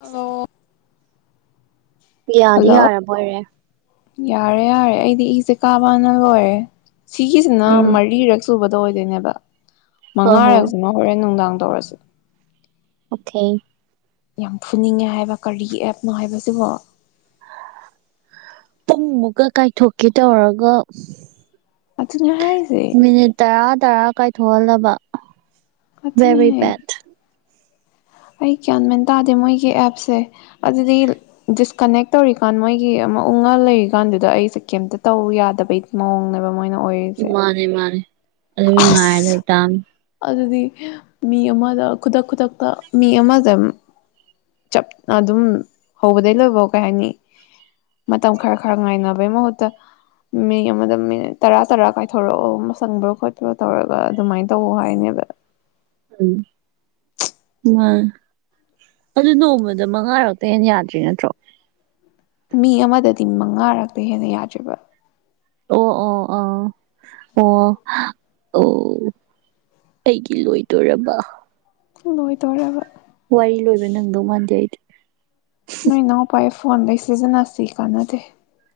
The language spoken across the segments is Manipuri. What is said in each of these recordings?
ꯍꯂꯣ ꯌꯥꯗꯤ ꯌꯥꯔꯕꯣꯏꯔꯦ ꯌꯥꯔꯦ ꯌꯥꯔꯦ ꯑꯩꯗꯤ ꯏꯁꯦ ꯀꯥꯕꯥꯅ ꯂꯣꯏꯔꯦ ꯁꯤꯒꯤꯁꯤꯅ ꯎꯝ ꯃꯔꯤꯔꯛ ꯁꯨꯕꯗ ꯑꯣꯏꯗꯣꯏꯅꯦꯕ ꯍꯣꯏ ꯍꯣꯏ ꯃꯉꯥꯔꯛꯁꯤꯅ ꯍꯣꯔꯦꯟ ꯅꯨꯡꯗꯥꯡ ꯇꯧꯔꯁꯦ ꯑꯣꯈꯦ ꯌꯥꯝ ꯐꯨꯅꯤꯡꯉꯦ ꯍꯥꯏꯕ ꯀꯔꯤ ꯑꯦꯞꯅꯣ ꯍꯥꯏꯕꯁꯤꯕꯣ ꯄꯨꯡ ꯃꯨꯛꯀ ꯀꯥꯏꯊꯣꯛꯀꯦ ꯇꯧꯔꯒ ꯑꯗꯨꯅꯤ ꯍꯥꯏꯖꯦ ꯃꯤꯅꯤꯠ ꯇꯔꯥ ꯇꯔꯥ ꯀꯥꯏꯊꯣꯛꯍꯜꯂꯕ ꯕꯦꯔꯤ ꯀꯊꯨꯅꯦ ꯕꯦꯠ ꯑꯩ ꯒ꯭ꯌꯥꯟ ꯃꯦꯟ ꯇꯥꯗꯦ ꯃꯣꯏꯒꯤ ꯑꯦꯞꯁꯦ ꯑꯗꯨꯗꯤ ꯗꯤꯁꯀꯅꯦꯛ ꯇꯧꯔꯤꯀꯥꯟ ꯃꯣꯏꯒꯤ ꯑꯃ ꯎꯪꯉ ꯂꯩꯔꯤꯀꯥꯟꯗꯨꯗ ꯑꯩꯁꯦ ꯀꯩꯝꯇ ꯇꯧ ꯌꯥꯗꯕꯩ ꯃꯑꯣꯡꯅꯦꯕ ꯃꯣꯏꯅ ꯑꯣꯏꯔꯤꯁꯦ ꯃꯥꯅꯦ ꯃꯥꯅꯦ ꯑꯗꯨꯝ ꯉꯥꯏꯔ ꯑꯁ ꯂꯩꯇꯥꯝꯅꯤ ꯑꯗꯨꯗꯤ ꯃꯤ ꯑꯃꯗ ꯈꯨꯗꯛ ꯈꯨꯗꯛꯇ ꯃꯤ ꯑꯃꯖꯦꯝ ꯆꯞꯅ ꯑꯗꯨꯝ ꯍꯧꯕꯗꯩ ꯂꯣꯏꯕꯧ ꯀꯩ ꯍꯥꯏꯅꯤ ꯃꯇꯝ ꯈꯔ ꯈꯔ ꯉꯥꯏꯅꯕꯩ ꯃꯍꯨꯠꯇ ꯃꯤ ꯑꯃꯗ ꯃꯤꯅꯤꯠ ꯇꯔꯥ ꯇꯔꯥ ꯀꯥꯏꯊꯣꯔꯛꯑꯣ ꯁꯪꯕ꯭ꯔꯣ ꯈꯣꯠꯄ꯭ꯔꯣ ꯇꯧꯔꯒ ꯑꯗꯨꯃꯥꯏꯅ ꯇꯧꯑꯣ ꯍꯥꯏꯅꯦꯕ ꯎꯝ ꯃꯥ ꯑꯗꯨ ꯅꯣꯡꯃꯗ ꯃꯉꯥꯔꯛꯇꯩ ꯍꯦꯟ ꯌꯥꯗ꯭ꯔꯤ ꯅꯠꯇ꯭ꯔꯣ ꯃꯤ ꯑꯃꯗꯗꯤ ꯃꯉꯥꯔꯛꯇꯩ ꯍꯦꯟꯅ ꯌꯥꯗ꯭ꯔꯤꯕ ꯑꯣ ꯑꯣ ꯑꯣ ꯑꯣ ꯑꯣ ꯑꯩꯒꯤ ꯂꯣꯏꯗꯣꯔꯕ ꯂꯣꯏꯗꯣꯔꯕ ꯋꯥꯔꯤ ꯂꯣꯏꯕ ꯅꯪꯗꯧ ꯃꯥꯟꯗꯦ ꯑꯩꯗꯤ ꯅꯣꯏꯅꯥꯎ ꯄꯥꯏꯐ ꯐꯣꯟꯗꯩ ꯁꯤꯖꯟꯅꯁꯤ ꯀꯥꯟꯅꯗꯦ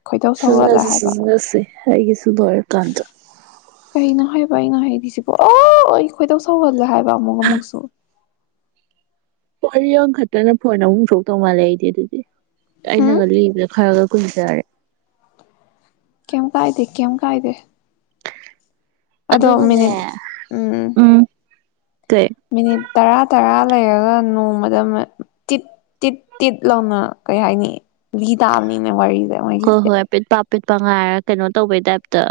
ꯈꯣꯏꯗꯧ ꯁꯧꯒꯠꯂꯦ ꯁꯤꯖꯤꯟꯅꯁꯤ ꯍꯥꯏꯕ ꯁꯤꯖꯤꯟꯅꯁꯤ ꯑꯩꯒꯤꯁꯨ ꯂꯣꯢꯔꯀꯥꯟꯗ ꯥ ꯀꯩꯅꯣ ꯍꯩꯔꯤꯁꯤꯕꯣ ꯑꯩ ꯈꯣꯏꯗꯧ ꯁꯧꯒꯠꯂꯦ ꯍꯥꯏ ꯑꯃꯨꯛ ꯑꯃꯨꯛꯁꯨ ꯋꯥꯔꯤ ꯑꯝꯈꯇꯅ ꯐꯣꯟ ꯑꯍꯨꯝ ꯊꯣꯛꯇꯧ ꯃꯥꯜꯂꯦ ꯑꯩꯗꯤ ꯑꯗꯨꯗꯤ ꯍꯨꯝ ꯑꯩꯅꯒ ꯂꯤꯕꯗ ꯈꯔꯒꯛ ꯀꯨꯟꯇꯔꯦ ꯀꯦꯝ ꯀꯥꯏꯗꯦ ꯀꯦꯝ ꯀꯥꯏꯗꯦ ꯑꯗꯣ ꯑꯗꯨꯒꯅꯦ ꯃꯤꯅꯤꯠ ꯎꯝ ꯀꯩ ꯃꯤꯅꯤꯠ ꯇꯔꯥ ꯇꯔꯥ ꯂꯩꯔꯒ ꯅꯣꯡꯃꯗ ꯃ ꯇꯤꯠ ꯇꯤꯠ ꯇꯤꯠ ꯂꯥꯎꯅ ꯀꯩ ꯍꯥꯏꯅꯤ ꯂꯤ ꯇꯥꯕꯅꯤꯅꯦ ꯋꯥꯔꯤ ꯍꯣ ꯍꯣꯏ ꯄꯤꯠꯄꯥꯞ ꯄꯤꯠꯄ ꯉꯥꯏꯔ ꯀꯩꯅꯣ ꯇꯧꯕꯩ ꯇꯥꯏꯞꯇ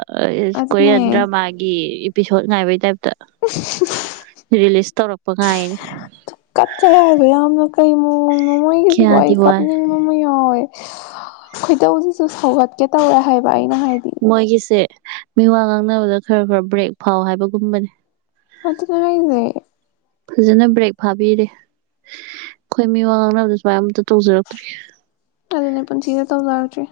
ꯑꯗꯨꯅꯦ ꯀꯣꯌꯦꯟꯗ꯭ꯔ ꯃꯥꯒꯤ ꯄꯤꯁꯣ ꯉꯥꯏꯕꯩ ꯇꯥꯏꯞ ꯔꯔꯤꯂꯤꯖ ꯇꯧꯔ ꯄ ꯉꯥꯏꯅꯦ ꯑꯣ ꯃꯃꯣꯏꯒꯤ ꯋꯥꯏ ꯀꯞꯅꯤꯡ ꯃꯃꯣꯏ ꯍꯣꯏ ꯈꯣꯏꯗꯧꯁꯤꯁꯨ ꯁꯧꯒꯠꯀꯦ ꯇꯧꯔꯦ ꯍꯥꯏꯕ ꯑꯩꯅ ꯍꯥꯏꯗꯤ ꯃꯣꯏꯒꯤꯁꯦ ꯃꯤ ꯋꯥ ꯉꯥꯡꯅꯕꯗ ꯈꯔ ꯈꯔ ꯕ꯭ꯔꯦꯛ ꯐꯥꯎ ꯍꯥꯏꯕꯒꯨꯝꯕꯅꯤ ꯑ ꯑꯗꯨ ꯥꯏꯁꯦ ꯐꯖꯅ ꯕ꯭ꯔꯦꯛ ꯐꯥꯕꯤꯔꯦ ꯑꯩꯈꯣꯏ ꯃꯤ ꯋꯥ ꯉꯥꯡꯅꯕꯗ ꯁꯨꯃꯥꯏ ꯑꯝꯇ ꯇꯧꯖꯔꯛꯇ꯭ꯔꯤ ꯅꯦ ꯄꯨꯟꯁꯤꯗ ꯇꯧ ꯂꯒꯆꯦ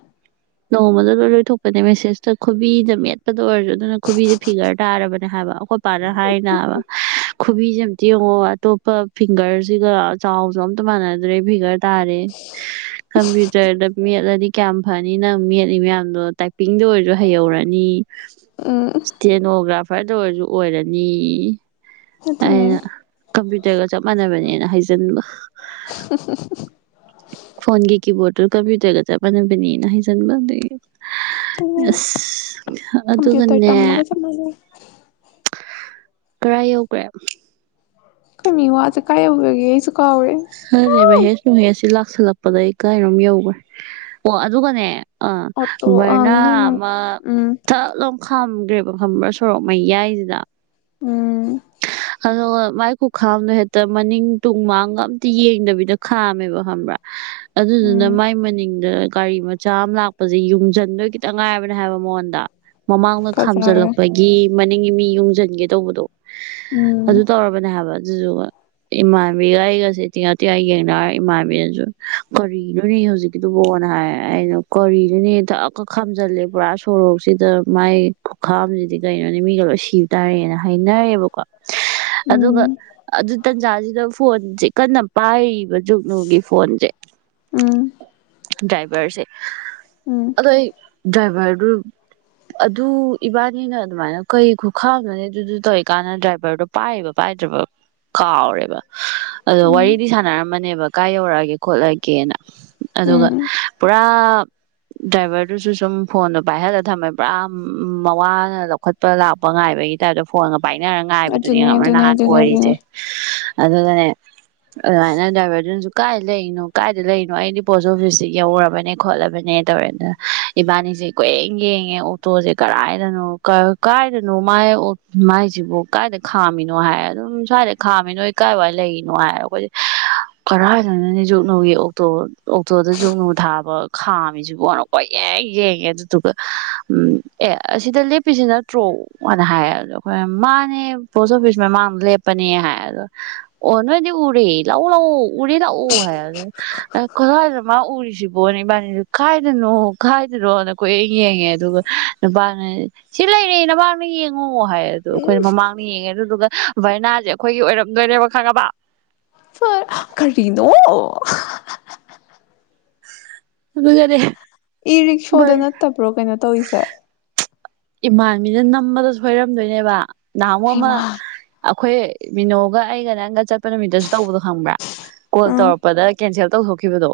ꯅꯣꯡꯃꯗ ꯂꯣꯏ ꯂꯣꯏꯊꯣꯛꯄꯅꯦ ꯃꯦꯁꯦꯁꯇ ꯈꯨꯕꯤꯗ ꯃꯦꯠꯄꯗ ꯑꯣꯏꯔꯁꯨ ꯑꯗꯨꯅ ꯈꯨꯕꯤꯁꯦ ꯐꯤꯒꯔ ꯇꯥꯔꯕꯅꯦ ꯍꯥꯏꯕ ꯑꯩꯈꯣꯏ ꯄꯔ ꯍꯥꯏꯅ ꯑ ꯈꯨꯕꯤꯁꯦ ꯑꯝꯇ ꯌꯦꯡꯉꯣ ꯑꯇꯣꯞꯄ ꯐꯤꯡꯒꯔꯁꯤꯒ ꯆꯥꯎꯁꯨ ꯑꯝꯇ ꯃꯥꯟꯅꯗ꯭ꯔꯦ ꯐꯤꯒꯔ ꯇꯥꯔꯦ ꯀꯝꯄ꯭ꯌꯨꯇꯔꯗ ꯃꯦꯠꯂꯗꯤ ꯀꯌꯥꯝ ꯐꯅꯤ ꯅꯤ ꯅꯪ ꯃꯦꯠꯂꯤ ꯃꯌꯥꯝꯗꯣ ꯇꯥꯏꯄꯤꯡꯗ ꯑꯣꯏꯔꯁꯨ ꯍꯩꯍꯧꯔꯅꯤ ꯎꯝ ꯏꯁꯇꯦꯅꯣꯒ꯭ꯔꯥꯐꯔꯗ ꯑꯣꯏꯔꯁꯨ ꯑꯣꯏꯔꯅꯤ ꯑꯗꯨꯅꯦ ꯑꯩꯅ ꯀꯝꯄ꯭ꯌꯨꯇꯔꯒ ꯆꯞ ꯃꯥꯟꯅꯕꯅꯦꯅ ꯍꯥꯏꯖꯤꯟꯕ ꯐꯣꯟꯒꯤ ꯀꯤꯕꯣꯔꯗ ꯇ ꯀꯥꯕꯤ ꯇꯒ ꯆ ꯃꯅꯕꯅꯤ ꯆꯪꯕꯗ ꯑꯗꯨꯅꯦ ꯑ ꯀꯝꯄ꯭ꯌꯨꯇꯔ ꯑꯗꯨꯒꯅꯦ ꯇꯝꯃꯒ ꯆꯞ ꯃꯥꯟꯅꯩ ꯈꯔꯥ ꯌꯧꯈ꯭ꯔꯦ ꯀꯃꯤ ꯋꯥ ꯑ ꯀꯥꯏꯦ ꯑꯅꯦꯦꯕ ꯍꯦꯁꯁꯨ ꯍꯁꯤ ꯂ ꯁꯤꯜꯂꯛꯄꯗ ꯑꯩ ꯀꯩꯅꯣꯝ ꯌꯧꯈ꯭ꯔꯦ ꯑꯣ ꯑꯗꯨꯒꯅꯦ ꯑ ꯑꯣꯇꯣ ꯑꯪ ꯃꯔꯅ ꯅꯣꯏ ꯃꯝ ꯑꯃ ꯎꯝ ꯊ ꯈꯝꯈ꯭ꯔꯦꯕ ꯈꯝꯕ꯭ꯔꯥ ꯁꯣꯔꯣꯛ ꯃꯌꯥꯏꯁꯤꯗ ꯎꯝ ꯑꯗꯣ ꯃꯥꯏ ꯈꯨꯈꯥꯝꯅꯣ ꯍꯦꯛꯇ ꯃꯅꯤꯡ ꯇꯨꯡ ꯃꯥꯡꯒ ꯌꯦꯡꯗꯕꯤꯗ ꯈꯥꯝꯃꯦꯕ ꯈꯕ꯭ꯔꯥ ꯎꯝ ꯑꯗꯨꯗꯨꯅ ꯃꯥꯏ ꯃꯅꯤꯡꯗ ꯒꯥꯔꯤ ꯃꯆꯥ ꯑꯃ ꯂꯥꯛꯄꯁꯦ ꯌꯨꯡꯁꯤꯟꯗꯣꯏ ꯈꯤꯇꯪ ꯉꯥꯏꯕꯅꯦ ꯍꯥꯏꯕ ꯃꯉꯣꯟꯗ ꯃꯃꯥꯡꯗ ꯐꯖꯔꯦ ꯈꯥꯝꯖꯤꯜꯂꯛꯄꯒꯤ ꯃꯅꯤꯡꯏꯤ ꯃꯤ ꯌꯨꯡꯁꯤꯟꯒꯦ ꯇꯧꯕꯗꯣ ꯑꯗꯨ ꯎꯝ ꯇꯧꯔꯕꯅꯦ ꯍꯥꯏꯕ ꯖ ꯏꯃꯥꯟꯕꯤꯒꯑꯒ ꯁꯤ ꯇꯤꯉꯥ ꯇꯤꯌꯥꯥꯏ ꯌꯦꯡꯅꯔꯒ ꯏꯃꯥ ꯏꯕꯤꯦꯟꯅꯁꯨ ꯀꯣꯔꯤꯅꯅꯤ ꯍꯧꯖꯤꯛꯀꯤꯗꯨꯕꯨꯣꯅ ꯍꯥꯏꯔꯦ ꯑꯩꯅꯣ ꯀꯣꯔꯤꯗꯨꯅꯦ ꯊꯛꯀꯛ ꯈꯥꯝꯖꯤꯜꯂꯦ ꯄꯨꯔꯥ ꯁꯣꯔꯣꯛꯁꯤꯗ ꯃꯥꯏ ꯈꯨꯈꯥꯝꯁꯤꯗꯤ ꯀꯩꯅꯣꯅꯤ ꯃꯤꯒ ꯂꯣꯏ ꯁꯤꯕ ꯇꯥꯔꯦꯅ ꯍꯥꯏꯅꯔꯦꯕꯀꯣ ꯑꯗꯨꯒ ꯎꯝ ꯑꯗꯨ ꯇꯟꯖꯥꯁꯤꯗ ꯐꯣꯟꯁꯦ ꯀꯟꯅ ꯍꯥꯏꯔꯤꯕ ꯖꯨꯛꯅꯨꯒꯤ ꯐꯣꯟꯁꯦ ꯎꯝ ꯗ꯭ꯔꯥꯏꯚꯔꯁꯦ ꯎꯝ ꯑꯗꯣ ꯑꯩ ꯗ꯭ꯔꯥꯏꯚꯔꯗꯨ ꯑꯗꯨ ꯏꯕꯥꯅꯤꯅ ꯑꯗꯨꯃꯥꯏꯅ ꯀꯩ ꯈꯨꯈꯥꯝꯅꯣꯅꯦ ꯑꯗꯨꯗꯨ ꯇꯧꯔꯤꯀꯥꯟꯗ ꯗ꯭ꯔꯥꯏꯚꯔꯗꯣ ꯄꯥꯏꯕ ꯄꯥꯏꯗ꯭ꯔꯕ ꯀꯥꯎꯔꯦꯕ ꯑꯗꯣ ꯎꯝ ꯋꯥꯔꯤꯗꯤ ꯁꯥꯟꯅꯔꯝ ꯔꯝꯕꯅꯦꯕ ꯀꯥꯏ ꯌꯧꯔꯛꯑꯒꯦ ꯈꯣꯠꯂꯒꯦꯅ ꯑꯗꯨꯒ ꯎꯝ ꯄꯨꯔꯥ ꯗ꯭ꯔꯥꯏꯚꯔꯗꯨꯁꯨ ꯁꯨꯝ ꯐꯣꯟꯗꯣ ꯄꯥꯏꯍꯜꯂꯒ ꯊꯝꯃꯦ ꯄꯨꯔꯥ ꯃꯋꯥꯅ ꯂꯧꯈꯠꯄ ꯂꯥꯛꯄ ꯉꯥꯏꯕꯒꯤ ꯇꯥꯏꯞꯇ ꯐꯣꯟꯒ ꯄꯥꯏꯅꯔꯒ ꯉꯥꯏꯕꯗꯨꯅꯤ ꯑꯗꯨꯅꯦ ꯑꯗꯨꯅꯦ ꯅꯍꯥꯟ ꯑꯗꯨꯅꯦ ꯑꯣꯏꯔꯤꯁꯦ꯫ ꯑꯗꯨꯅꯦ ꯑꯗꯨꯒꯅꯦ ꯑꯗꯨꯃꯥꯏꯅ ꯗ꯭ꯔꯥꯏꯚꯔꯗꯨꯅꯁꯨ ꯀꯥꯏꯗ ꯂꯩꯔꯤꯅꯣ ꯀꯥꯏꯗ ꯂꯩꯔꯤꯅꯣ ꯑꯩꯗꯤ ꯄꯣꯁ ꯑꯣꯐꯤꯁꯇ ꯌꯧꯔꯕꯅꯦ ꯈꯣꯠꯂꯕꯅꯦ ꯇꯧꯔꯦꯅ ꯏꯕꯥꯅꯤꯁꯦ ꯀꯣꯏꯌꯦꯡꯉꯦ ꯑꯣꯛꯇꯣꯁꯦ ꯀꯗꯥꯥꯏꯗꯅꯣ ꯃꯥꯏ ꯃꯥꯏꯁꯤꯕꯨ ꯀꯗꯥꯥꯏꯗ ꯈꯥꯝꯃꯤꯅꯣ ꯍꯥꯏ ꯑꯗꯨꯝ ꯁ꯭ꯋꯥꯏꯗ ꯈꯥꯝꯃꯤ ꯅꯣꯏ ꯀꯗꯥꯥꯏꯋꯥꯏ ꯂꯩꯔꯤꯅꯣ ꯍꯥꯏ ꯑꯩꯈꯣꯏꯁꯦ ꯀꯗꯥꯥꯏꯗꯅꯣꯅꯦ ꯖꯨꯛꯒꯨꯅꯨꯒꯤ ꯑꯣꯛꯇꯣ꯫ ꯑꯣꯛꯇꯣꯗ ꯖꯨꯛꯒꯨꯅꯨ ꯊꯥꯕ ꯈꯥꯝꯃꯤꯁꯤꯕꯨꯅ ꯀ꯭ꯣꯏꯌꯦꯡ ꯌꯦꯡꯉꯦ ꯑꯗꯨꯗꯨꯒ ꯎꯝ ꯑꯦ ꯑꯁꯤꯗ ꯂꯦꯞꯄꯤꯁꯤ ꯅꯠꯇ꯭ꯔꯣ ꯍꯥꯏꯅ ꯍꯥꯏꯔꯦꯗꯣ ꯑꯩꯈꯣꯏꯅ ꯃꯥꯅꯦ ꯄꯣꯁ ꯑꯣꯐꯤꯁ ꯃꯃꯥꯡꯗ ꯂꯦꯞꯄꯅꯦ ꯍꯥꯏ ꯑꯗ ꯑꯣ ꯅꯣꯏꯗꯤ ꯎꯔꯦ ꯂꯥꯛꯎ ꯂꯥꯛꯎ ꯎꯔꯦ ꯂꯥꯛꯎ ꯍꯥꯏꯔꯦ ꯀꯗꯥꯏꯗꯅꯣ ꯃꯥ ꯎꯔꯤꯁꯤꯕꯣꯅꯦ ꯏꯕꯥꯅꯤꯁꯨ ꯈꯥꯏꯗꯅꯣ ꯈꯥꯏꯗꯅꯣꯅ ꯀꯣꯏꯌꯦꯡ ꯌꯦꯡꯉꯦ ꯑꯗꯨꯒ ꯅꯨꯄꯥ ꯑꯃꯅ ꯁꯤ ꯂꯩꯔꯦ ꯅꯃꯥꯡꯗ ꯌꯦꯡꯉꯣ ꯍꯥꯏꯔꯦ ꯑꯩꯈꯣꯏꯅ ꯃꯃꯥꯡꯅ ꯌꯦꯡꯉꯦ ꯑꯗꯨꯗꯨꯒ ꯚꯔꯅꯥꯁꯦ ꯑꯩꯈꯣꯏꯒꯤ ꯑꯣꯏꯔꯝꯗꯣꯏꯅꯦꯕ ꯈꯪꯉꯕꯥ꯫ ꯐꯥ ꯀꯔꯤꯅꯣ ꯑꯗꯨꯒꯅꯦ꯫ ꯏꯔꯤꯛꯁꯣꯗ ꯅꯠꯇꯕ꯭ꯔꯣ ꯀꯩꯅꯣ ꯇꯧꯔꯤꯁꯦ ꯏꯃꯥꯟꯕꯤꯅ ꯅꯝꯕꯗ ꯁꯣꯏꯔꯝꯗꯣꯏꯅꯦꯕ꯫ ꯅꯍꯥꯟꯃꯨꯛ ꯑꯃ ꯍꯩꯃꯥ ꯑꯩꯈꯣꯏ ꯃꯤꯅꯣꯒ ꯑꯩꯒ ꯅꯪꯒ ꯆꯠꯄ ꯅꯨꯃꯤꯠꯇꯁꯨ ꯇꯧꯕꯗꯣ ꯈꯪꯕ꯭ꯔꯥ ꯀꯣꯜ ꯎꯝ ꯇꯧꯔꯛꯄꯗ ꯀꯦꯟꯁꯦꯜ ꯇꯧꯊꯣꯛꯈꯤꯕꯗꯣ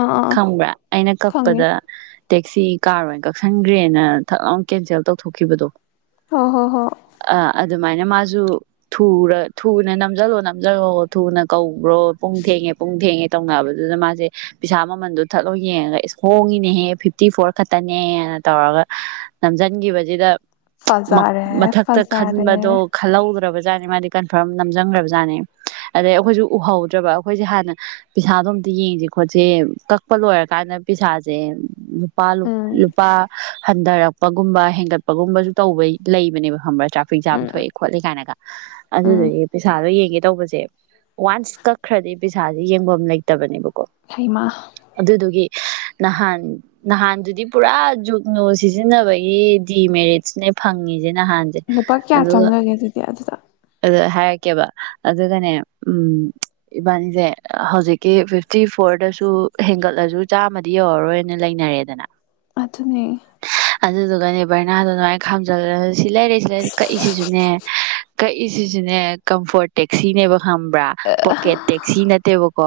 ꯑꯥ ꯑꯥ ꯑꯥ ꯈꯪꯕ꯭ꯔꯥ ꯑꯩꯅ ꯈꯪꯉꯦ ꯀꯛꯄꯗ ꯇꯦꯛꯁꯤ ꯀꯥꯔ ꯑꯣꯏꯅ ꯀꯛꯁꯟꯈ꯭ꯔꯦꯅ ꯀꯦꯟꯁꯦꯜ ꯇꯧꯊꯣꯛꯈꯤꯕꯗꯣ ꯍꯣ ꯍꯣ ꯍꯣ ꯑꯗꯨꯃꯥꯏꯅ ꯃꯥꯁꯨ ꯊꯨꯅ ꯅꯝꯁꯤꯜꯂꯣ ꯅꯝꯁꯤꯜꯂꯣ ꯊꯨꯅ ꯀꯧ ꯕ꯭ꯔꯣ ꯄꯨꯡ ꯊꯦꯡꯉꯦ ꯄꯨꯡ ꯊꯦꯡꯉꯦ ꯇꯧꯅꯕꯗꯨꯗ ꯃꯥꯁꯦ ꯄꯩꯁꯥ ꯃꯃꯜꯗꯣ ꯊꯠꯂꯥꯎ ꯌꯦꯡꯉꯒ ꯏꯁ ꯍꯣꯡꯉꯤꯅꯦꯍꯦ ꯐꯤꯐꯇꯤ ꯐꯣꯔ ꯈꯛꯇꯅꯦꯅ ꯇꯧꯔꯒ ꯅꯝꯁꯤꯟꯈꯤꯕꯁꯤꯗ ꯐꯖꯔꯦ ꯃꯊꯛꯇ ꯐꯖꯔꯦ ꯈꯟꯕꯗꯣ ꯈꯜꯍꯧꯗ꯭ꯔꯕ ꯖꯥꯠꯅꯦ ꯃꯥꯗꯤ ꯀꯟꯐꯔꯝ ꯅꯝꯖꯪꯈ꯭ꯔꯕ ꯖꯥꯠꯅꯤ ꯑꯗꯩ ꯑꯩꯈꯣꯏꯁꯨ ꯎꯍꯧꯗ꯭ꯔꯕ ꯑꯩꯈꯣꯏꯁꯦ ꯍꯥꯟꯅ ꯄꯩꯁꯥꯗꯣ ꯑꯝꯇ ꯌꯦꯡꯁꯤ ꯈꯣꯠꯁꯤ ꯀꯛꯄ ꯂꯣꯏꯔꯀꯥꯟꯗ ꯄꯩꯁꯥꯁꯦ ꯂꯨꯄꯥ ꯎꯝ ꯂꯨꯄꯥ ꯍꯟꯊꯔꯛ ꯀꯄꯒꯨꯝꯕ ꯍꯦꯟꯒꯠꯄꯒꯨꯝꯕꯁꯨ ꯇꯧꯕ ꯂꯩꯕꯅꯦꯕ ꯈꯪꯕ꯭ꯔꯥ ꯇ꯭ꯔꯥꯐꯤꯛ ꯖꯥꯝ ꯎꯝ ꯊꯣꯛꯏ ꯈꯣꯠꯂꯦ ꯀꯥꯏꯅꯒ ꯎꯝ ꯑꯗꯨꯗꯨꯗꯒꯤ ꯄꯩꯁꯥꯗꯣ ꯌꯦꯡꯒꯦ ꯇꯧꯕꯁꯦ ꯋꯥꯟꯁ ꯀꯛꯈ꯭ꯔꯗꯤ ꯄꯩꯁꯥꯁꯦ ꯌꯦꯡꯕ ꯑꯃ ꯂꯩꯇꯕꯅꯦꯕ ꯍꯩꯃꯥ ꯅꯍꯥꯟ ꯅꯍꯥꯟꯗꯨꯗꯤ ꯄꯨꯔꯥ ꯖꯨꯛꯒꯨꯅꯨ ꯁꯤ ꯁꯤꯖꯤꯟꯅꯕꯒꯤ ꯗꯤꯃꯦꯔꯤꯠꯅꯦ ꯐꯪꯉꯤꯁꯦ ꯅꯍꯥꯟꯁꯦ ꯂꯨꯄꯥ ꯀꯌꯥ ꯑꯗꯨꯒ ꯆꯪꯈꯒꯦ ꯑꯗꯨꯗꯤ ꯑꯗꯨꯗ ꯑꯗꯨ ꯍꯥꯏꯔꯛꯀꯦꯕ ꯑꯗꯨꯒꯅꯦ ꯎꯝ ꯏꯕꯥꯅꯤꯁꯦ ꯍꯧꯖꯤꯛꯀꯤ ꯐꯤꯐꯇꯤ ꯐꯣꯔꯗꯁꯨ ꯍꯦꯟꯒꯠꯂꯁꯨ ꯆꯥꯝꯃꯗꯤ ꯌꯧꯔꯔꯣꯏꯅ ꯂꯩꯅꯔꯦꯗꯅ ꯑꯗꯨꯅꯤ ꯑꯗꯨꯗꯨꯒꯅꯦ ꯕꯔꯅꯥꯗꯣ ꯑꯗꯨꯃꯥꯏꯅ ꯈꯥꯝꯖꯜꯂ ꯁꯤ ꯂꯩꯥꯏꯔꯦ ꯁꯤ ꯂꯩꯥꯏ ꯀꯛꯏꯁꯤꯁꯨꯅꯦ ꯀꯛꯏꯁꯤꯁꯤꯅꯦ ꯀꯝꯐꯣꯔꯠ ꯇꯦꯛꯁꯤꯅꯦꯕ ꯍꯕ꯭ꯔꯥ ꯄꯣꯀꯦꯠ ꯇꯦꯛꯁꯤ ꯅꯠꯇꯦꯕꯀꯣ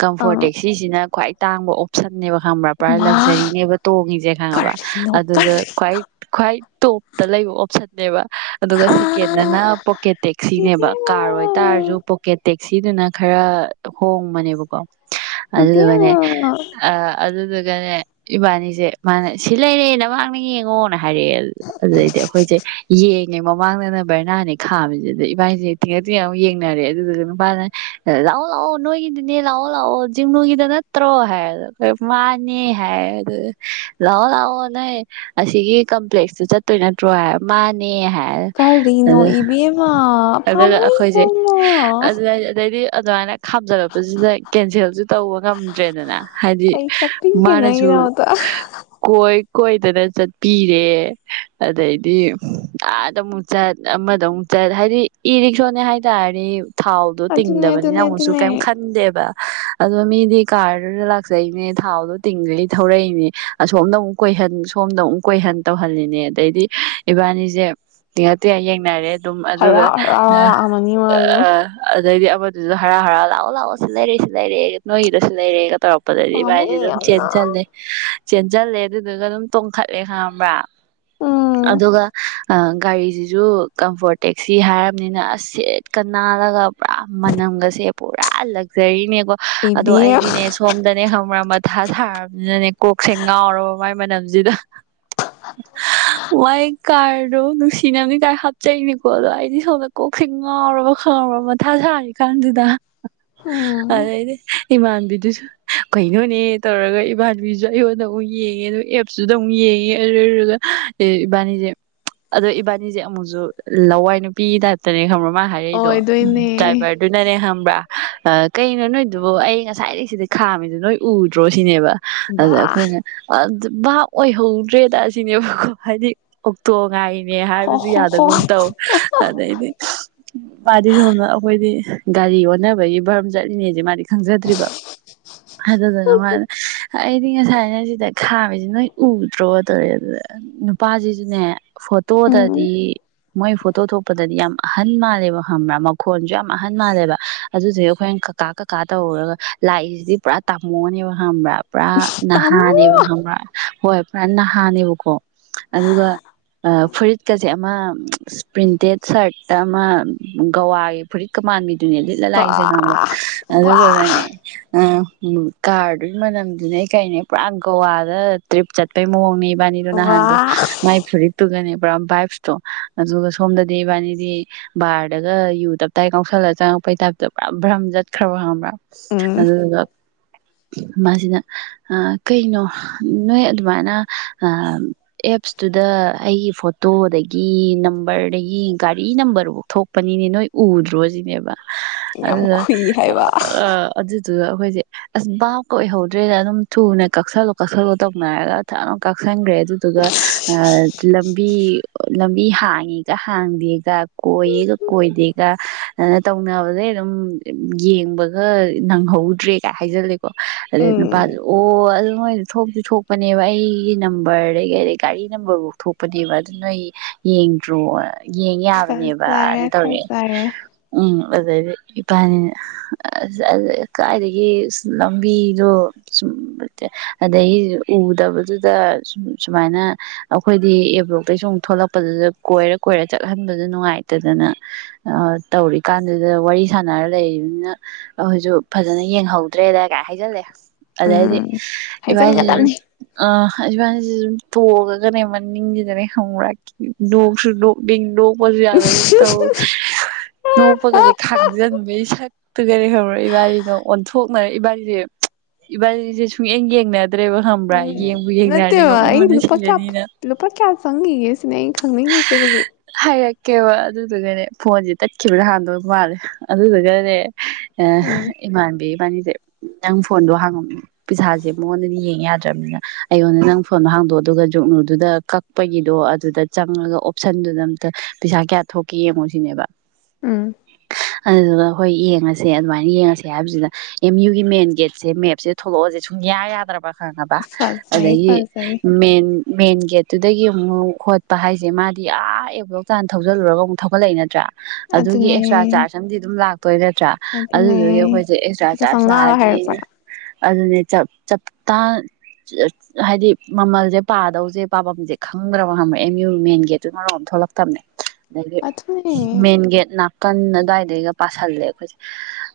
ꯀꯝꯐꯣꯔꯠ ꯑꯥ ꯇꯦꯛꯁꯤꯁꯤꯅ ꯈ꯭ꯋꯥꯏ ꯇꯥꯡꯕ ꯑꯣꯞꯁꯟꯅꯦꯕ ꯈꯪꯕ꯭ꯔꯥ ꯄꯨꯔꯥ ꯃꯥ ꯂꯛꯖꯔꯤꯅꯦꯕ ꯇꯣꯡꯉꯤꯁꯦ ꯈꯪꯉꯕ ꯀꯔꯤꯅꯣ ꯑꯗꯨꯒ ꯀꯔꯤ ꯈ꯭ꯋꯥꯏ ꯈ꯭ꯋꯥꯏ ꯇꯣꯞꯇ ꯂꯩꯕ ꯑꯣꯞꯁꯟ ꯅꯕ ꯑꯗꯨꯒ ꯑꯥ ꯁꯦꯀꯦꯟꯗꯅ ꯄꯣꯀꯦ ꯇꯦꯛꯁꯤꯅꯦꯕ ꯏꯕꯦꯝꯃ ꯀꯥꯔ ꯑꯣꯏꯇꯥꯔꯁꯨ ꯄꯣꯀꯦ ꯇꯦꯛ ꯁꯤꯗꯅ ꯈꯔ ꯍꯣꯡꯕꯅꯦꯕꯀꯣ ꯑꯗꯨ ꯃꯅꯦ ꯏꯕꯦꯝꯃ ꯑ ꯑꯗꯨ ꯀꯔ ꯏꯕꯥꯅꯤꯁꯦ ꯃ ꯁꯤ ꯂꯩꯔꯦ ꯅꯃꯥꯡꯅ ꯌꯦꯡꯉꯣꯅ ꯍꯥꯏꯔꯛꯑꯦ ꯑꯗꯨꯗꯩꯗꯤ ꯑꯩꯈꯣꯏꯁꯦ ꯌꯦꯡꯉꯦ ꯃꯃꯥꯡꯗꯅ ꯕꯔꯅꯥꯅꯦ ꯈꯥꯝꯃꯤꯁꯤꯗ ꯏꯕꯥꯥꯏꯁꯦ ꯇꯤꯡꯉꯠ ꯇꯤꯡꯉꯠ ꯑꯃꯨ ꯌꯦꯡꯅꯔꯦ ꯑꯗꯨꯗꯨꯒ ꯅꯨꯄꯥꯅ ꯂꯥꯛꯑꯣ ꯂꯥꯛꯑꯣ ꯅꯣꯏꯒꯤꯗꯨꯅꯦ ꯂꯥꯛꯑꯣ ꯂꯥꯛꯑꯣ ꯤꯡꯅꯨꯒꯤꯗ ꯅꯠꯇ꯭ꯔꯣ ꯍꯥꯏꯔꯗ ꯑꯩꯈꯣꯏ ꯃꯥꯅꯦ ꯍꯥꯏꯔ ꯑꯗꯨ ꯂꯥꯛꯑꯣ ꯂꯥꯛꯑꯣ ꯅꯪ ꯑꯁꯤꯒꯤ ꯀꯝꯄ꯭ꯂꯦꯛꯁꯇꯨ ꯆꯠꯇꯣꯏ ꯅꯠꯇ꯭ꯔꯣ ꯍꯥꯏ ꯃꯥꯅꯦ ꯍꯥꯏ ꯀꯔꯤꯅꯣ ꯏꯕꯦꯝ ꯃꯥ ꯑꯗꯨꯒ ꯄꯃꯃ ꯑꯗꯨꯅ ꯈꯥꯞꯖꯔꯛꯄꯁꯤꯗ ꯀꯦꯟꯁꯦꯜꯁꯨ ꯇꯧꯕ ꯉꯝꯗ꯭ꯔꯦꯗꯅ ꯍꯥꯏꯗꯤ ꯑꯩ ꯀꯞꯄꯤꯒꯦ ꯃꯥꯅꯁꯨ ꯅꯪꯒꯤꯗꯃꯛꯇ ꯀꯣꯏ ꯀꯣꯏꯗꯅ ꯆꯠꯄꯤꯔꯦ ꯑꯗꯩꯗꯤ ꯑꯥꯗ ꯑꯃꯨꯛ ꯆꯠ ꯑꯃꯗ ꯑꯃꯨꯛ ꯆꯠ ꯍꯥꯏꯗꯤ ꯏꯔꯤꯛꯁꯣꯅꯦ ꯍꯥꯏ ꯇꯔꯦ ꯊꯥꯎꯗꯣ ꯑꯗꯨꯅꯦ ꯇꯤꯡꯗꯕꯅꯤꯅ ꯑꯗꯨꯅꯦ ꯑꯃꯨꯛꯁꯨ ꯑꯗꯨꯅꯦ ꯀꯩꯝ ꯈꯟꯗꯦꯕ ꯑꯗꯣ ꯃꯤꯗꯤ ꯀꯥꯔꯗꯨꯗ ꯂꯥꯛꯆꯩꯅꯦ ꯊꯥꯎꯗꯣ ꯇꯤꯡꯒꯜꯂꯤ ꯊꯧꯔꯛꯏꯅꯦ ꯑꯁꯣꯝꯗ ꯑꯃꯨꯛ ꯀꯣꯏꯍꯟ ꯁꯣꯝꯗ ꯑꯃꯨꯛ ꯀꯣꯏꯍꯟ ꯇꯧꯍꯜꯂꯤꯅꯦ ꯑꯗꯩꯗꯤ ꯏꯕꯥꯅꯤꯁꯦ ꯇꯤꯡꯉ ꯇꯉ ꯌꯦꯡꯅꯔꯦ ꯑꯗꯨꯝ ꯍꯔꯥꯎ ꯑꯗꯨꯒ ꯍꯔꯥꯎ ꯂꯥꯛꯑꯝꯃꯅꯤ ꯃꯥꯁꯨ ꯑꯗꯩꯗꯤ ꯃꯣꯏꯗꯨꯁꯨ ꯍꯔ ꯍꯔ ꯂꯥꯛꯑꯣ ꯂꯥꯛꯑꯣꯁꯨ ꯂꯩꯔꯦꯁꯨ ꯂꯩꯔꯦ ꯅꯣꯏꯒꯤꯗꯁꯨ ꯂꯩꯔꯦꯒ ꯇꯧꯔꯛꯄꯗꯗꯤ ꯚꯥꯏꯁꯦ ꯄꯥꯝꯃꯨꯏ ꯑꯗꯨꯝ ꯌꯥꯝꯅ ꯆꯦꯟꯁꯤꯜꯂꯦ ꯆꯦꯟꯁꯤꯜꯂꯦ ꯑꯗꯨꯗꯨꯒ ꯑꯗꯨꯝ ꯇꯣꯡꯈꯠꯂꯦ ꯈꯥꯡꯝꯕ꯭ꯔꯥ ꯎꯝ ꯑꯗꯨꯒ ꯑ ꯒꯥꯔꯤꯁꯤꯁꯨ ꯀꯝꯐꯣꯔꯠ ꯇꯦꯛꯁꯤ ꯍꯥꯏꯔꯕꯅꯤꯅ ꯑꯁ ꯁꯦꯠꯀ ꯅꯥꯜꯂꯒ ꯄꯨꯔꯥ ꯃꯅꯝꯒꯁꯦ ꯄꯨꯔꯥ ꯂꯛꯖꯔꯤꯅꯦ ꯑꯗꯣ ꯏꯕꯦꯝ ꯑꯩꯗꯤꯅꯦ ꯁꯣꯝꯗꯅꯦ ꯈꯪ ꯃꯊꯥ ꯁꯥꯔꯕꯅꯤꯅꯅꯦ ꯀꯣꯛ ꯀꯣꯛꯁꯦꯡ ꯉꯥꯎꯔꯕ ꯃꯥꯏ ꯃꯅꯝꯁꯤꯗ ꯃꯥꯏ ꯀꯥꯔꯗꯣ ꯅꯨꯡꯁꯤꯅꯕꯅꯤ ꯀꯥꯏ ꯍꯥꯞꯆꯩꯅꯤꯀꯣ ꯑꯗꯣ ꯑꯩꯗꯤ ꯁꯣꯝꯗ ꯀꯣꯛꯁꯦ ꯉꯥꯎꯔꯕ ꯈꯥꯎꯔꯕ ꯃꯊꯥ ꯁꯥꯔꯤꯀꯥꯟꯗꯨꯗ ꯎꯝ ꯑꯗꯩꯗꯤ ꯏꯃꯥꯟꯕꯤꯗꯨꯁꯨ ꯀꯩꯅꯣꯅꯦ ꯇꯧꯔꯒ ꯏꯃꯥꯟꯕꯤꯁꯨ ꯑꯩꯣꯟ ꯑꯃꯨꯛ ꯌꯦꯡꯉꯦ ꯑ ꯑꯦꯞꯁꯨꯨꯗ ꯑꯃꯨꯛ ꯌꯦꯡꯉꯦ ꯑꯗꯨꯔꯒ ꯏꯕꯥꯅꯤꯁꯦ ꯑꯗꯣ ꯏꯕꯥꯅꯤꯁꯦ ꯑꯃꯨꯛꯁꯨ ꯂꯋꯥꯏ ꯅꯨꯄꯤꯒꯤ ꯇꯥꯏꯞꯇꯅꯦ ꯈꯪ ꯍꯥꯏꯔꯛꯏꯗꯣ ꯎ ꯑꯣꯏꯗꯣꯏꯅꯦ ꯗ꯭ꯔꯥꯏꯚꯔꯗꯨꯅꯅꯦ ꯈꯪꯕ꯭ꯔꯥ ꯀꯩꯅꯣ ꯅꯣꯏꯗꯨꯕꯨꯣ ꯑꯩ ꯉꯁꯥꯏꯗꯒꯤꯩ ꯁꯤꯗ ꯈꯥꯝꯃꯤꯗꯨꯣ ꯅꯣꯏ ꯎꯗ꯭ꯔꯣ ꯁꯤꯅꯦꯕ ꯑꯗ [inaudible] ꯑꯩꯈꯣꯏꯅ ꯑꯗ ꯚꯥꯕ ꯑꯣꯏꯍꯧꯗ꯭ꯔꯦꯗ ꯑꯁꯤꯅꯦꯕꯀꯣ ꯍꯥꯏꯗꯤ ꯑꯣꯛꯇꯣ ꯉꯥꯏꯔꯤ ꯅꯦ ꯍꯣ ꯍꯥꯏꯕꯁꯨ ꯍꯣ ꯍꯣ ꯌꯥꯗꯒꯨꯝ ꯇꯧ ꯑꯗꯩꯗꯩ ꯃꯥꯗꯤ ꯁꯣꯝꯅ ꯑꯩꯈꯣꯏꯗꯤ ꯒꯥꯔꯤ ꯑꯣꯟꯅꯕꯒꯤ ꯕꯔꯝ ꯆꯠꯂꯤꯅꯦꯁꯦ ꯃꯥ ꯈꯪꯖꯗ꯭ꯔꯤꯕ ꯑꯗꯨꯗꯨꯅ ꯃꯥꯅ ꯑꯩꯗꯤ ꯉꯁꯥꯏ ꯉꯁꯤꯗ ꯈꯥꯝꯃꯤꯁꯤ ꯅꯣꯏ ꯎꯗ꯭ꯔꯣ ꯇꯧꯔꯦ ꯑꯗꯨꯗ ꯅꯨꯄꯥꯁꯤꯁꯨꯅꯦ ꯎꯝ ꯐꯣꯇꯣꯗꯗꯤ ꯃꯣꯏ ꯐꯣꯇꯣ ꯊꯣꯛꯄꯗꯗꯤ ꯌꯥꯝ ꯑꯍꯟ ꯃꯥꯜꯂꯦꯕ ꯈꯪꯕ꯭ꯔꯥ ꯃꯈꯣꯟꯁꯨ ꯌꯥꯝ ꯑꯍꯟ ꯃꯥꯜꯂꯦꯕ ꯑꯗꯨꯗꯨ ꯑꯩꯈꯣꯏꯅ ꯀꯀꯥ ꯀꯀꯥ ꯇꯧꯔꯒ ꯂꯥꯛꯏꯁꯤꯗꯤ ꯄꯨꯔꯥ ꯇꯥꯃꯣꯅꯦꯕ ꯈꯪꯕ꯭ꯔꯥꯕ ꯄꯨꯔꯥ ꯅꯍꯥ ꯇꯥꯃꯣ ꯃꯥꯅꯦꯕ ꯈꯪꯕ꯭ꯔ ꯍꯣꯏ ꯄꯨꯔꯥ ꯅꯍꯥꯅꯦꯕꯀꯣ ꯑꯗꯨꯒ ꯐꯨꯔꯤꯠꯀꯁꯦ ꯑꯃ ꯄ꯭ꯔꯤꯟꯇꯦꯠ ꯁꯥꯔꯠ ꯑꯃ ꯒꯋꯥꯒꯤ ꯐꯨꯔꯤꯠꯀ ꯃꯥꯟꯕꯤ ꯑꯗꯨ ꯂꯤꯠꯂ ꯂꯥꯛꯏꯁꯦ ꯕꯥ ꯈꯪꯕ꯭ꯔꯥ ꯋꯥ ꯑꯗꯨꯗꯨꯒꯅꯦ ꯑ ꯎꯨꯝ ꯀꯥꯔꯗꯨꯒꯤ ꯃꯅꯝꯗꯨꯅꯦ ꯑꯩ ꯀꯩꯅꯦ ꯄꯨꯔꯥ ꯒꯋꯥꯗ ꯇ꯭ꯔꯤꯞ ꯆꯠꯄꯩ ꯃꯑꯣꯡꯅꯦ ꯏꯕꯥꯅꯤꯗꯣ ꯋꯥ ꯅꯍꯥꯟꯣ ꯃꯥꯏ ꯐꯔꯤ ꯇꯨꯒꯅꯦꯕ ꯄꯨꯔꯥ ꯕꯥꯥꯏꯞꯁꯇꯣ ꯑꯗꯨꯒ ꯁꯣꯝꯗꯗꯤ ꯏꯕꯥꯅꯤꯗꯤ ꯕꯥꯔꯗꯒ ꯌꯨ ꯇꯞꯇꯥꯏ ꯀꯥꯎꯁꯜꯂꯒ ꯆꯪꯉꯛꯄꯩ ꯇꯥꯏꯞꯇ ꯄꯨꯔꯥ ꯕ꯭ꯔꯝ ꯆꯠꯈ꯭ꯔꯕ ꯈꯪꯕ꯭ꯔꯥ ꯎꯝ ꯑꯗꯨꯗꯨꯒ ꯃꯥꯁꯤꯅ ꯑꯥ ꯀꯩꯅꯣ ꯅꯣꯏ ꯑꯗꯨꯃꯥꯏꯅ ꯑ ꯑꯦꯞꯁꯇꯨꯗ ꯑꯩꯒꯤ ꯐꯣꯇꯣꯗꯒꯤ ꯅꯝꯕꯔꯗꯒꯤ ꯒꯥꯔꯤ ꯅꯝꯕꯔꯐꯥꯎ ꯊꯣꯛꯄꯅꯤꯅꯦ ꯅꯣꯏ ꯎꯗ꯭ꯔꯣ ꯁꯤꯅꯦꯕ ꯌꯥꯝ ꯈꯨꯏ ꯍꯥꯏꯕ ꯑꯗꯨꯒ ꯑꯩꯈꯣꯏꯁꯦ ꯑꯁ ꯕꯥꯞꯀꯥ ꯑꯣꯏꯍꯧꯗ꯭ꯔꯦꯗ ꯑꯗꯨꯝ ꯊꯨꯅ ꯀꯛꯁꯜꯂꯣ ꯀꯛꯁꯜꯂꯣ ꯇꯧꯅꯔꯒ ꯊꯅ ꯀꯛꯁꯟꯈ꯭ꯔꯦ ꯀꯛꯁꯤꯟꯔꯣ ꯀꯛꯁꯤꯟꯔꯣ ꯑꯗꯨꯗꯨꯒ ꯂꯝꯕꯤ ꯂꯝꯕꯤ ꯍꯥꯡꯉꯦꯒ ꯍꯥꯡꯗꯦꯒ ꯀꯣꯏꯌꯦꯒ ꯀꯣꯏꯗꯦꯒ ꯑꯗꯨꯅ ꯇꯧꯅꯕꯗꯩ ꯑꯗꯨꯝ ꯌꯦꯡꯕꯒ ꯅꯪꯍꯧꯗ꯭ꯔꯦꯒꯥꯏ ꯍꯥꯏꯖꯜꯂꯦ ꯑꯗꯩ ꯅꯨꯄꯥꯗꯨꯅ ꯎꯝ ꯑꯗꯨꯅ ꯑꯣ ꯑꯗꯨ ꯅꯣꯏꯗ ꯊꯣꯛꯇ ꯊꯣꯛꯄꯅꯦꯕ ꯑꯩꯒꯤ ꯅꯝꯕꯗꯩ ꯑꯗꯒꯤ ꯑꯗꯩ ꯒꯥꯔꯤ ꯅꯝꯕꯔꯐꯥꯎ ꯊꯣꯛꯄꯅꯦꯕ ꯑꯗꯨ ꯅꯣꯏ ꯌꯦꯡꯗ꯭ꯔꯣ ꯌꯦꯡ ꯌꯥꯕꯅꯦꯕꯅ ꯐꯖꯔꯦ ꯇꯧꯔꯦꯡꯛ ꯐꯖꯔꯦ ꯎꯝ ꯑꯗꯩꯗꯤ ꯏꯄꯥꯅꯤꯅ ꯀꯥꯏꯏꯗꯒꯤ ꯂꯝꯕꯤꯗꯣ ꯁꯨꯝ ꯑꯗꯗꯒꯤ ꯎꯗꯕꯗꯨꯗ ꯁ ꯁꯨꯃꯥꯏꯅ ꯑꯩꯈꯣꯏꯗꯤ ꯑꯦꯞꯂꯣꯛꯇꯩ ꯁ ꯑꯃꯨꯛ ꯊꯣꯛꯂꯛꯄꯗꯨꯗ ꯀꯣꯏꯔ ꯀꯣꯏꯔ ꯑꯗꯩ ꯑꯗꯕꯨꯗꯨꯗ ꯑꯨꯝꯃꯥꯏꯅ ꯆꯠꯍꯟꯕꯗ ꯅꯨꯡꯉꯥꯏꯇꯗꯅ ꯇꯧꯔꯤꯀꯥꯟꯗꯨꯗ ꯋꯥꯔꯤ ꯁꯥꯟꯅꯔ ꯂꯩꯅꯤꯅ ꯑꯩꯈꯣꯏꯁꯨ ꯐꯖꯅ ꯌꯦꯡꯍꯧꯗ꯭ꯔꯦꯗ ꯀꯥꯏ ꯍꯥꯏꯖꯜꯂꯦ ꯑꯗꯩꯗꯤ ꯎꯝ ꯏꯕꯥꯅꯤ ꯑꯤ ꯍꯥꯏꯖꯤꯟꯒꯗꯕꯅꯤ ꯑ ꯍꯥꯏꯕꯥ ꯁꯨꯝ ꯇꯣꯛꯉꯒꯅꯦ ꯃꯅꯤꯡꯁꯤꯗꯅꯦ ꯈꯪꯕꯨꯔ ꯅꯣꯛꯁꯨ ꯇꯣꯡꯉꯒꯅꯦ ꯃꯅꯤꯡꯁꯤꯗ ꯅꯣꯛꯁꯨ ꯅꯣꯛꯅꯤꯡ ꯅꯣꯛꯄꯁꯨ ꯌꯥꯗꯒꯨꯝ ꯇꯧ ꯅꯣꯛꯄꯒꯗꯤ ꯈꯥꯡꯖꯤꯟꯕꯒꯤ ꯁꯛꯇꯨꯒꯅꯦ ꯈꯪꯕꯨꯔ ꯏꯕꯥꯅꯤꯅ ꯑꯣꯟꯊꯣꯛꯅꯔ ꯏꯕꯥꯂꯤꯁꯦ ꯏꯕꯥꯂꯤꯁꯦ ꯁꯨꯛꯌꯦꯡ ꯌꯦꯡꯅꯗ꯭ꯔꯦꯕ ꯈꯪꯕ꯭ꯔꯥ ꯌꯦꯡꯅꯔꯗꯤ ꯅꯠꯇꯦꯕ ꯑꯩ ꯅꯣꯛꯅꯤꯡꯕꯅ ꯂꯨꯄꯥ ꯀꯌꯥ ꯁꯤꯔꯅꯤꯅ ꯂꯨꯄꯥ ꯀꯌꯥ ꯆꯪꯉꯒꯦꯁꯤꯅꯦ ꯑꯩꯅꯤ ꯈꯪꯅꯤꯡꯏꯁꯦ ꯍꯩꯖꯤꯛ ꯀꯦꯕ ꯑꯗꯨꯗꯨꯒꯅꯦ ꯐꯣꯟꯁꯦ ꯇꯠꯈꯤꯕꯅ ꯍꯥꯟꯗꯣꯏ ꯃꯥꯜꯂꯦ ꯑꯗꯨꯗꯨꯒꯅꯦ ꯑ ꯎꯝ ꯏꯃꯥꯟꯅꯕꯤ ꯏꯕꯥꯅꯤ ꯅꯪ ꯐꯣꯟꯗꯣ ꯍꯥꯡꯉꯝꯅꯤ ꯄꯩꯁꯥꯁꯦ ꯃꯉꯣꯟꯗꯗꯤ ꯌꯦꯡ ꯌꯥꯗ꯭ꯔꯕꯅꯤꯅ ꯑꯩꯉꯣꯟꯗ ꯅꯪ ꯐꯣꯟꯗꯣ ꯍꯥꯡꯗꯣꯛ ꯑꯗꯨꯒ ꯖꯨꯛꯅꯨꯗꯨꯗ ꯀꯛꯄꯒꯤꯗꯣ ꯑꯗꯨꯗ ꯆꯪꯉꯒ ꯑꯣꯞꯁꯟꯗꯨꯗ ꯑꯝꯇ ꯄꯩꯁꯥ ꯀꯌꯥ ꯊꯣꯛꯀꯦ ꯌꯦꯡꯉꯣ ꯁꯤꯅꯦꯕ ꯎꯝ ꯑꯗꯨꯗꯨꯒ ꯍꯈꯣꯏ ꯌꯦꯡꯉꯁꯦ ꯑꯗꯨꯃꯥꯏꯅ ꯌꯦꯡꯉꯁꯦ ꯍꯥꯏꯕꯁꯤꯗ ꯑꯦꯝ ꯌꯨꯒꯤ ꯃꯦꯟ ꯒꯦꯠꯁꯦ ꯃꯦꯞꯁꯦ ꯊꯣꯛꯂꯛꯑꯁꯦ ꯁꯨꯡꯌꯥ ꯌꯥꯗ꯭ꯔꯕ ꯈꯪꯅꯕ ꯐꯖꯩ ꯑꯗꯒꯤ ꯐꯖꯩ ꯃꯦꯟ ꯃꯦꯟ ꯒꯦꯠꯇꯨꯗꯒꯤ ꯑꯃꯨꯛ ꯈꯣꯠꯄ ꯍꯥꯏꯁꯦ ꯃꯥꯗꯤ ꯑꯥ ꯑ ꯕ꯭ꯂꯣꯛ ꯇꯥꯟꯅ ꯊꯧꯖꯜꯂꯨꯔꯒ ꯑꯃꯨꯛ ꯊꯧꯒꯠꯂꯛꯏ ꯅꯠꯇ꯭ꯔꯥ ꯑꯗꯨꯒꯤ ꯑꯗꯨꯅꯦ ꯑꯦꯛꯁꯇ꯭ꯔꯥ ꯆꯥꯔꯖ ꯑꯃꯗꯤ ꯑꯗꯨꯝ ꯂꯥꯛꯄ ꯇꯣꯏꯂꯦꯠꯇ꯭ꯔꯥ ꯑꯗꯨꯅꯦ ꯑꯗꯨꯗꯨꯒꯤ ꯑꯩꯈꯣꯏꯁꯦ ꯑꯦꯛꯁꯇ꯭ꯔꯥ ꯂꯨꯄꯥ ꯆꯥꯔꯖ ꯆꯥꯝꯃꯉꯥꯒ ꯍꯥꯏꯔꯛꯄ꯭ꯔꯥ ꯂꯥꯛꯑꯗꯤꯅ ꯑꯗꯨꯗꯤ ꯆꯞꯇꯥ ꯍꯥꯏꯗꯤ ꯃꯃꯜꯁꯦ ꯄꯥꯗꯧꯁꯦ ꯄꯥꯐꯝꯁꯦ ꯈꯪꯗ꯭ꯔꯕ ꯉꯝꯃꯑꯦ ꯃꯨ ꯃꯦꯟ ꯒꯦꯠꯇꯨꯅꯔꯣꯝ ꯊꯣꯛꯂꯛꯇꯕꯅꯦ ꯑꯗꯒꯤ ꯑꯗꯨꯅꯦ ꯃꯦꯟ ꯒꯦꯠ ꯅꯥꯀꯟ ꯑꯗꯨꯋꯥꯏꯗꯩꯒ ꯄꯥꯁꯜꯂꯦ ꯑꯩꯈꯣꯏꯁꯦ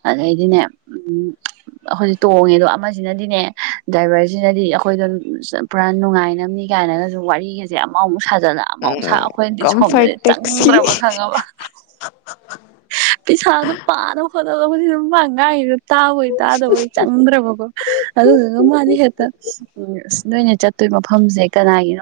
ꯑꯗꯩꯗꯤꯅꯦ ꯎ ꯑꯩꯈꯣꯏꯁꯦ ꯇꯣꯡꯉꯦ ꯑꯗꯣ ꯁꯤꯅꯗꯤꯅꯦ ꯗ꯭ꯔꯥꯏꯚꯔꯁꯤꯅꯗꯤ ꯑꯩꯈꯣꯏꯗ ꯄꯨꯔꯥ ꯅꯨꯡꯉꯥꯏꯅꯕꯅꯤ ꯀꯥꯏꯅꯒꯁꯨ ꯋꯥꯔꯤꯒꯁꯦ ꯑꯃꯛ ꯑꯃꯨꯛ ꯁꯥꯖ ꯐꯖꯅ ꯑꯃꯧꯁꯥ ꯑꯩꯈꯣꯏꯅꯗꯤ ꯁꯣꯝꯗꯗꯤ ꯀꯝꯐꯔꯠ ꯇꯦꯛꯁꯤ ꯆꯪꯗ꯭ꯔꯕ ꯈꯪꯉꯕ ꯄ ꯁꯥꯟ ꯑꯗꯨ ꯄꯗ ꯐ ꯃꯒꯥ ꯇꯥꯕꯣꯏ ꯇꯥꯗꯕꯣꯏ ꯆꯪꯗ꯭ꯔꯕꯀꯣ ꯑꯗꯨꯗꯨꯒ ꯃꯥꯗꯤ ꯍꯦꯛꯇ ꯎ ꯅꯣꯏꯅꯦ ꯆꯠ ꯑꯣꯏ ꯃꯐꯝꯁꯦ ꯀꯅꯥꯒꯤꯅꯣ